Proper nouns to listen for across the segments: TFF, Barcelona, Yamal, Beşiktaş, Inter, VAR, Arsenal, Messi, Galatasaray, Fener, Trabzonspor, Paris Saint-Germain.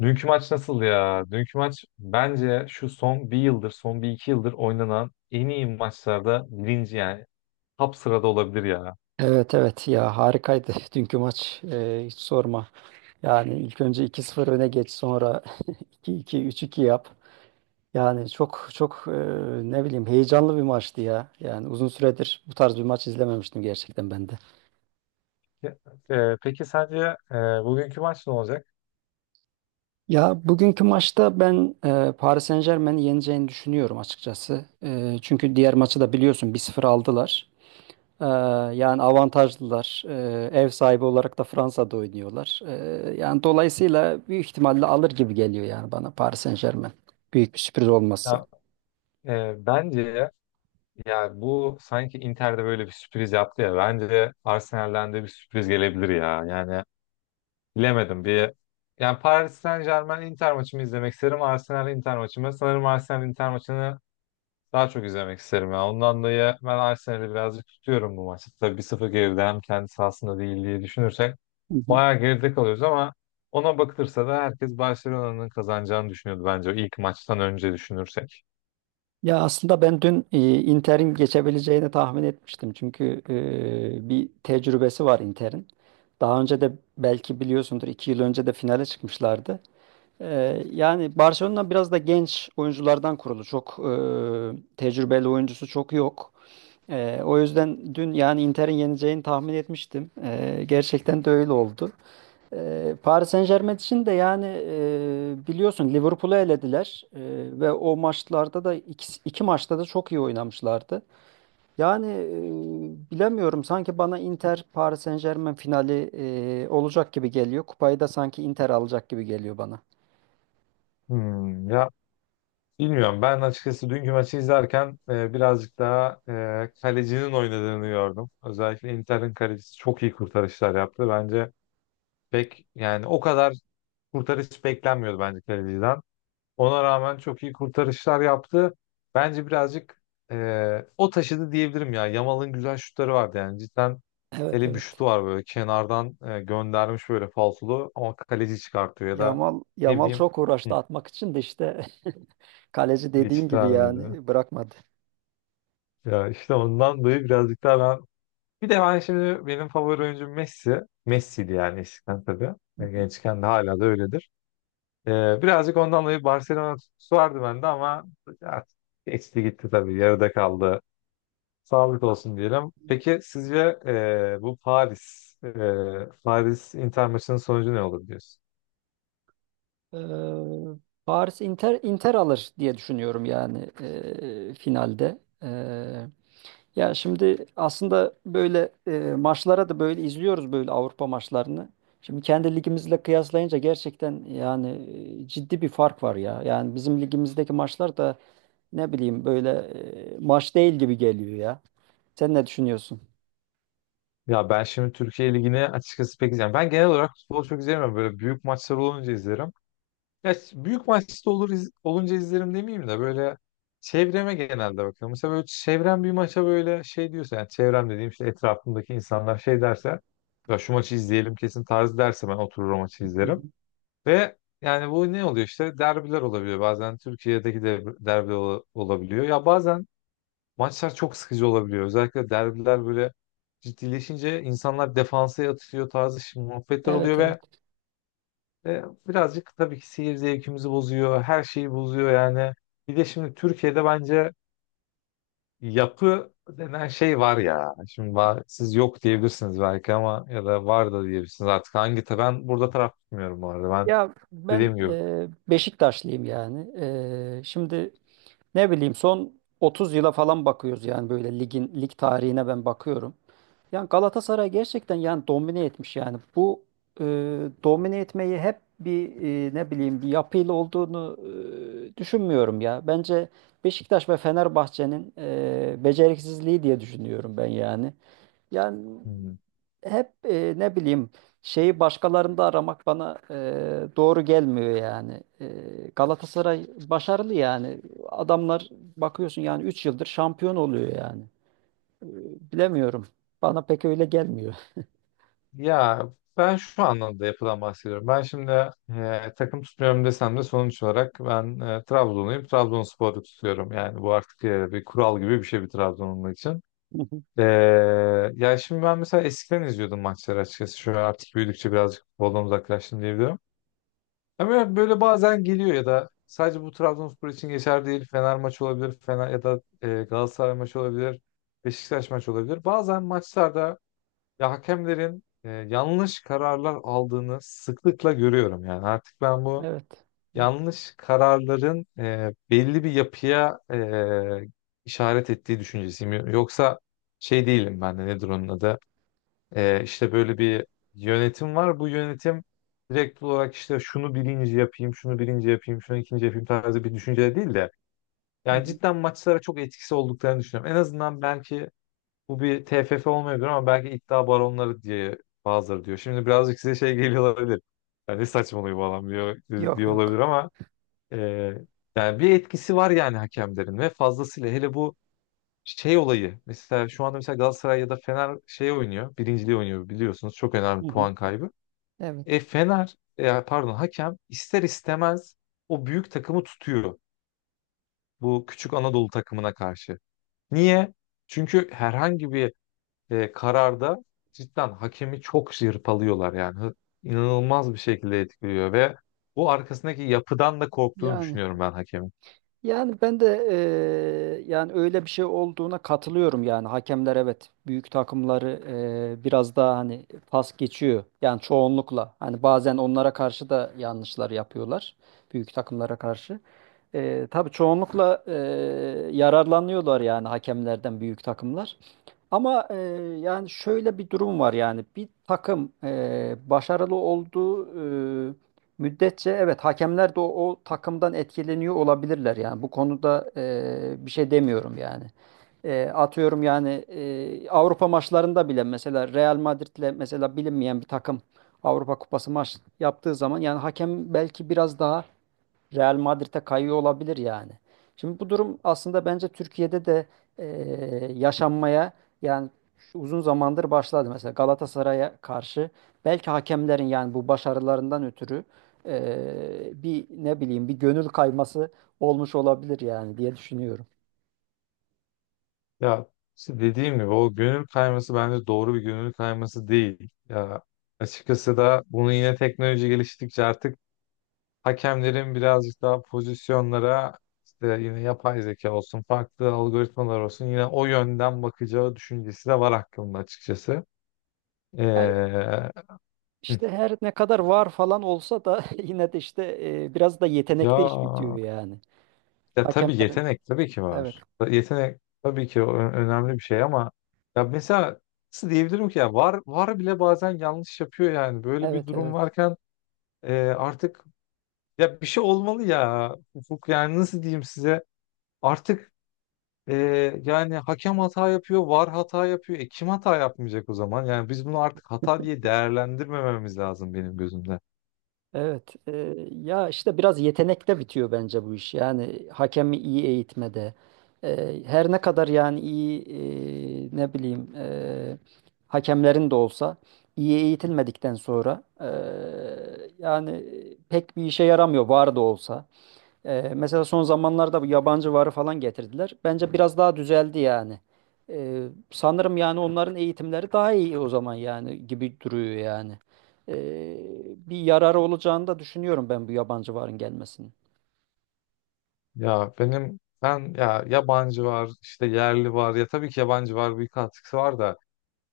Dünkü maç nasıl ya? Dünkü maç bence şu son bir yıldır, son bir iki yıldır oynanan en iyi maçlarda birinci yani top sırada olabilir ya. Evet, evet, ya, harikaydı dünkü maç. Hiç sorma. Yani ilk önce 2-0 öne geç, sonra 2-2, 3-2 yap. Yani çok çok ne bileyim, heyecanlı bir maçtı ya. Yani uzun süredir bu tarz bir maç izlememiştim gerçekten ben de. Peki sence e, bugünkü maç ne olacak? Ya, bugünkü maçta ben Paris Saint-Germain'i yeneceğini düşünüyorum açıkçası. Çünkü diğer maçı da biliyorsun, 1-0 aldılar. Ee, Yani avantajlılar. Ev sahibi olarak da Fransa'da oynuyorlar. Yani dolayısıyla büyük ihtimalle alır gibi geliyor yani bana, Paris Saint-Germain. Büyük bir sürpriz olması. Ya, Bence ya bu sanki Inter'de böyle bir sürpriz yaptı ya. Bence Arsenal'den de bir sürpriz gelebilir ya. Yani bilemedim. Yani Paris Saint-Germain Inter maçımı izlemek isterim. Arsenal Inter maçımı. Sanırım Arsenal Inter maçını daha çok izlemek isterim ya. Ondan dolayı ben Arsenal'i birazcık tutuyorum bu maçta. Tabii 1-0 geride, hem kendi sahasında değil diye düşünürsek Hı hı. bayağı geride kalıyoruz, ama ona bakılırsa da herkes Barcelona'nın kazanacağını düşünüyordu bence, o ilk maçtan önce düşünürsek. Ya, aslında ben dün Inter'in geçebileceğini tahmin etmiştim. Çünkü bir tecrübesi var Inter'in. Daha önce de belki biliyorsundur, 2 yıl önce de finale çıkmışlardı. Yani Barcelona biraz da genç oyunculardan kurulu. Çok tecrübeli oyuncusu çok yok. O yüzden dün yani Inter'in yeneceğini tahmin etmiştim. Gerçekten de öyle oldu. Paris Saint-Germain için de yani biliyorsun Liverpool'u elediler. Ve o maçlarda da 2 maçta da çok iyi oynamışlardı. Yani bilemiyorum, sanki bana Inter Paris Saint-Germain finali olacak gibi geliyor. Kupayı da sanki Inter alacak gibi geliyor bana. Hmm, ya bilmiyorum. Ben açıkçası dünkü maçı izlerken birazcık daha kalecinin oynadığını gördüm. Özellikle Inter'in kalecisi çok iyi kurtarışlar yaptı. Bence pek yani o kadar kurtarış beklenmiyordu bence kaleciden. Ona rağmen çok iyi kurtarışlar yaptı. Bence birazcık o taşıdı diyebilirim ya. Yamal'ın güzel şutları vardı yani. Cidden Evet, hele bir evet. şutu var, böyle kenardan göndermiş böyle falsolu ama kaleci çıkartıyor ya da Yamal ne Yamal bileyim çok hı, uğraştı atmak için de işte, kaleci dediğin geçit gibi vermedi. yani, bırakmadı. Ya işte ondan dolayı birazcık daha ben, bir de ben şimdi, benim favori oyuncum Messi. Messi'di yani eskiden tabii. E, Gençken de hala da öyledir. Birazcık ondan dolayı Barcelona tutkusu vardı bende ama ya, geçti gitti tabii, yarıda kaldı. Sağlık olsun diyelim. Peki sizce bu Paris, Paris Inter maçının sonucu ne olur diyorsun? Ee, Paris Inter, Inter alır diye düşünüyorum yani finalde. Ya şimdi aslında böyle maçlara da böyle izliyoruz, böyle Avrupa maçlarını. Şimdi kendi ligimizle kıyaslayınca gerçekten yani ciddi bir fark var ya. Yani bizim ligimizdeki maçlar da ne bileyim, böyle maç değil gibi geliyor ya. Sen ne düşünüyorsun? Ya ben şimdi Türkiye Ligi'ni açıkçası pek izleyemem. Ben genel olarak futbolu çok izleyemem. Böyle büyük maçlar olunca izlerim. Büyük maçta olur, olunca izlerim demeyeyim de, böyle çevreme genelde bakıyorum. Mesela böyle çevrem bir maça böyle şey diyorsa, yani çevrem dediğim işte etrafımdaki insanlar şey derse, ya şu maçı izleyelim kesin tarzı derse, ben oturur o maçı Hı hı. izlerim. Ve yani bu ne oluyor, işte derbiler olabiliyor bazen, Türkiye'deki de olabiliyor ya bazen. Maçlar çok sıkıcı olabiliyor, özellikle derbiler böyle ciddileşince insanlar defansa yatıyor tarzı şimdi muhabbetler Evet, oluyor evet. ve birazcık tabii ki seyir zevkimizi bozuyor, her şeyi bozuyor yani. Bir de şimdi Türkiye'de bence yapı denen şey var ya, şimdi var, siz yok diyebilirsiniz belki, ama ya da var da diyebilirsiniz artık, hangi ben burada taraf tutmuyorum bu arada, ben Ya, ben dediğim Beşiktaşlıyım yani. Şimdi ne bileyim, son 30 yıla falan bakıyoruz yani, böyle lig tarihine ben bakıyorum. Yani Galatasaray gerçekten yani domine etmiş yani. Bu e, domine etmeyi hep bir ne bileyim, bir yapıyla olduğunu düşünmüyorum ya. Bence Beşiktaş ve Fenerbahçe'nin beceriksizliği diye düşünüyorum ben yani. Yani gibi. hep ne bileyim, şeyi başkalarında aramak bana doğru gelmiyor yani. Galatasaray başarılı yani. Adamlar bakıyorsun yani, 3 yıldır şampiyon oluyor yani. Ee, Bilemiyorum. Bana pek öyle gelmiyor. Ya ben şu anlamda yapıdan bahsediyorum. Ben şimdi takım tutmuyorum desem de, sonuç olarak ben Trabzonluyum. Trabonspor'u tutuyorum. Yani bu artık bir kural gibi bir şey bir Trabzonlu için. E, Ya şimdi ben mesela eskiden izliyordum maçları açıkçası. Şu an artık büyüdükçe birazcık futboldan uzaklaştım diyebilirim. Ama böyle bazen geliyor, ya da sadece bu Trabzonspor için geçer değil. Fener maçı olabilir. Fener ya da Galatasaray maçı olabilir. Beşiktaş maçı olabilir. Bazen maçlarda ya hakemlerin yanlış kararlar aldığını sıklıkla görüyorum yani. Artık ben bu Evet. yanlış kararların belli bir yapıya işaret ettiği düşüncesiyim. Yoksa şey değilim, ben de, nedir onun adı? İşte böyle bir yönetim var. Bu yönetim direkt olarak işte şunu birinci yapayım, şunu birinci yapayım, şunu ikinci yapayım tarzı bir düşünce değil de, Hı yani hı. cidden maçlara çok etkisi olduklarını düşünüyorum. En azından belki bu bir TFF olmayabilir, ama belki iddia baronları diye bazıları diyor. Şimdi birazcık size şey geliyor olabilir. Yani ne saçmalıyor falan diyor, Yok, diyor olabilir, yok. ama e, yani bir etkisi var yani hakemlerin, ve fazlasıyla hele bu şey olayı. Mesela şu anda mesela Galatasaray ya da Fener şey oynuyor. Birinciliği oynuyor, biliyorsunuz. Çok Hı önemli hı. puan kaybı. Evet. Pardon, hakem ister istemez o büyük takımı tutuyor. Bu küçük Anadolu takımına karşı. Niye? Çünkü herhangi bir kararda cidden hakemi çok yırpalıyorlar yani. İnanılmaz bir şekilde etkiliyor, ve bu arkasındaki yapıdan da korktuğunu Yani düşünüyorum ben hakemin. Yani ben de yani öyle bir şey olduğuna katılıyorum yani. Hakemler evet, büyük takımları biraz daha hani pas geçiyor yani, çoğunlukla hani bazen onlara karşı da yanlışlar yapıyorlar büyük takımlara karşı. Tabii çoğunlukla yararlanıyorlar yani hakemlerden büyük takımlar. Ama yani şöyle bir durum var yani, bir takım başarılı olduğu müddetçe, evet, hakemler de o takımdan etkileniyor olabilirler yani, bu konuda bir şey demiyorum yani. Atıyorum yani, Avrupa maçlarında bile mesela Real Madrid'le mesela bilinmeyen bir takım Avrupa Kupası maç yaptığı zaman yani, hakem belki biraz daha Real Madrid'e kayıyor olabilir yani. Şimdi bu durum aslında bence Türkiye'de de e, yaşanmaya yani, şu uzun zamandır başladı. Mesela Galatasaray'a karşı belki hakemlerin yani bu başarılarından ötürü bir ne bileyim, bir gönül kayması olmuş olabilir yani diye düşünüyorum. Ya işte dediğim gibi, o gönül kayması bence doğru bir gönül kayması değil. Ya açıkçası da bunu yine, teknoloji geliştikçe artık hakemlerin birazcık daha pozisyonlara, işte yine yapay zeka olsun, farklı algoritmalar olsun, yine o yönden bakacağı düşüncesi de var aklımda açıkçası. Ee, Ya, hı. işte her ne kadar VAR falan olsa da yine de işte biraz da ya yetenekte iş bitiyor yani. Ya tabii, Hakemlerin. yetenek tabii ki Evet, var. Yetenek tabii ki önemli bir şey, ama ya mesela, nasıl diyebilirim ki, ya VAR, VAR bile bazen yanlış yapıyor yani. Böyle bir evet, durum evet. varken artık ya bir şey olmalı ya Ufuk, yani nasıl diyeyim size, artık e, yani hakem hata yapıyor, VAR hata yapıyor. E kim hata yapmayacak o zaman? Yani biz bunu artık hata diye değerlendirmememiz lazım benim gözümde. Evet, ya işte biraz yetenekte bitiyor bence bu iş. Yani hakemi iyi eğitmede, her ne kadar yani iyi ne bileyim hakemlerin de olsa iyi eğitilmedikten sonra yani pek bir işe yaramıyor VAR da olsa. Mesela son zamanlarda bu yabancı VAR'ı falan getirdiler. Bence biraz daha düzeldi yani. Sanırım yani onların eğitimleri daha iyi o zaman yani gibi duruyor yani. Ee, Bir yararı olacağını da düşünüyorum ben bu yabancı VAR'ın gelmesinin. Ya benim ben, ya yabancı VAR, işte yerli VAR. Ya tabii ki yabancı VAR, bir katkısı var da,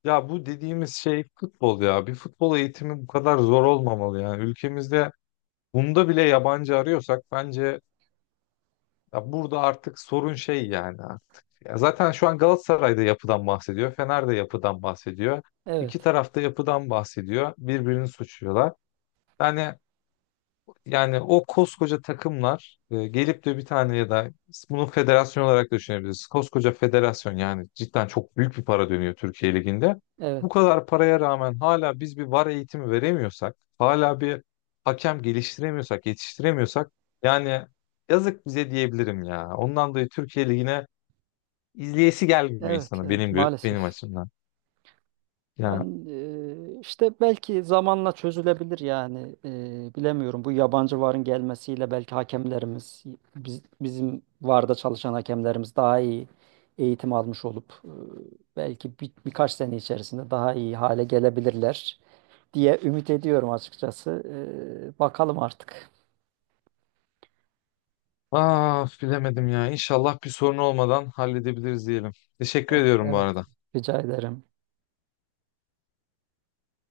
ya bu dediğimiz şey futbol ya. Bir futbol eğitimi bu kadar zor olmamalı yani. Ülkemizde bunda bile yabancı arıyorsak, bence ya burada artık sorun şey yani artık. Ya zaten şu an Galatasaray'da yapıdan bahsediyor. Fener'de yapıdan bahsediyor. İki Evet, tarafta yapıdan bahsediyor. Birbirini suçluyorlar. Yani yani o koskoca takımlar gelip de bir tane, ya da bunu federasyon olarak da düşünebiliriz. Koskoca federasyon, yani cidden çok büyük bir para dönüyor Türkiye Ligi'nde. evet, Bu kadar paraya rağmen hala biz bir VAR eğitimi veremiyorsak, hala bir hakem geliştiremiyorsak, yetiştiremiyorsak, yani yazık bize diyebilirim ya. Ondan dolayı Türkiye Ligi'ne izleyesi gelmiyor evet, insanın, evet, maalesef. benim açımdan. Ya Yani işte belki zamanla çözülebilir yani. Bilemiyorum, bu yabancı VAR'ın gelmesiyle belki hakemlerimiz, bizim VAR'da çalışan hakemlerimiz daha iyi eğitim almış olup belki birkaç sene içerisinde daha iyi hale gelebilirler diye ümit ediyorum açıkçası. Bakalım artık. ah bilemedim ya. İnşallah bir sorun olmadan halledebiliriz diyelim. Teşekkür Eh. ediyorum bu Evet, arada. rica ederim.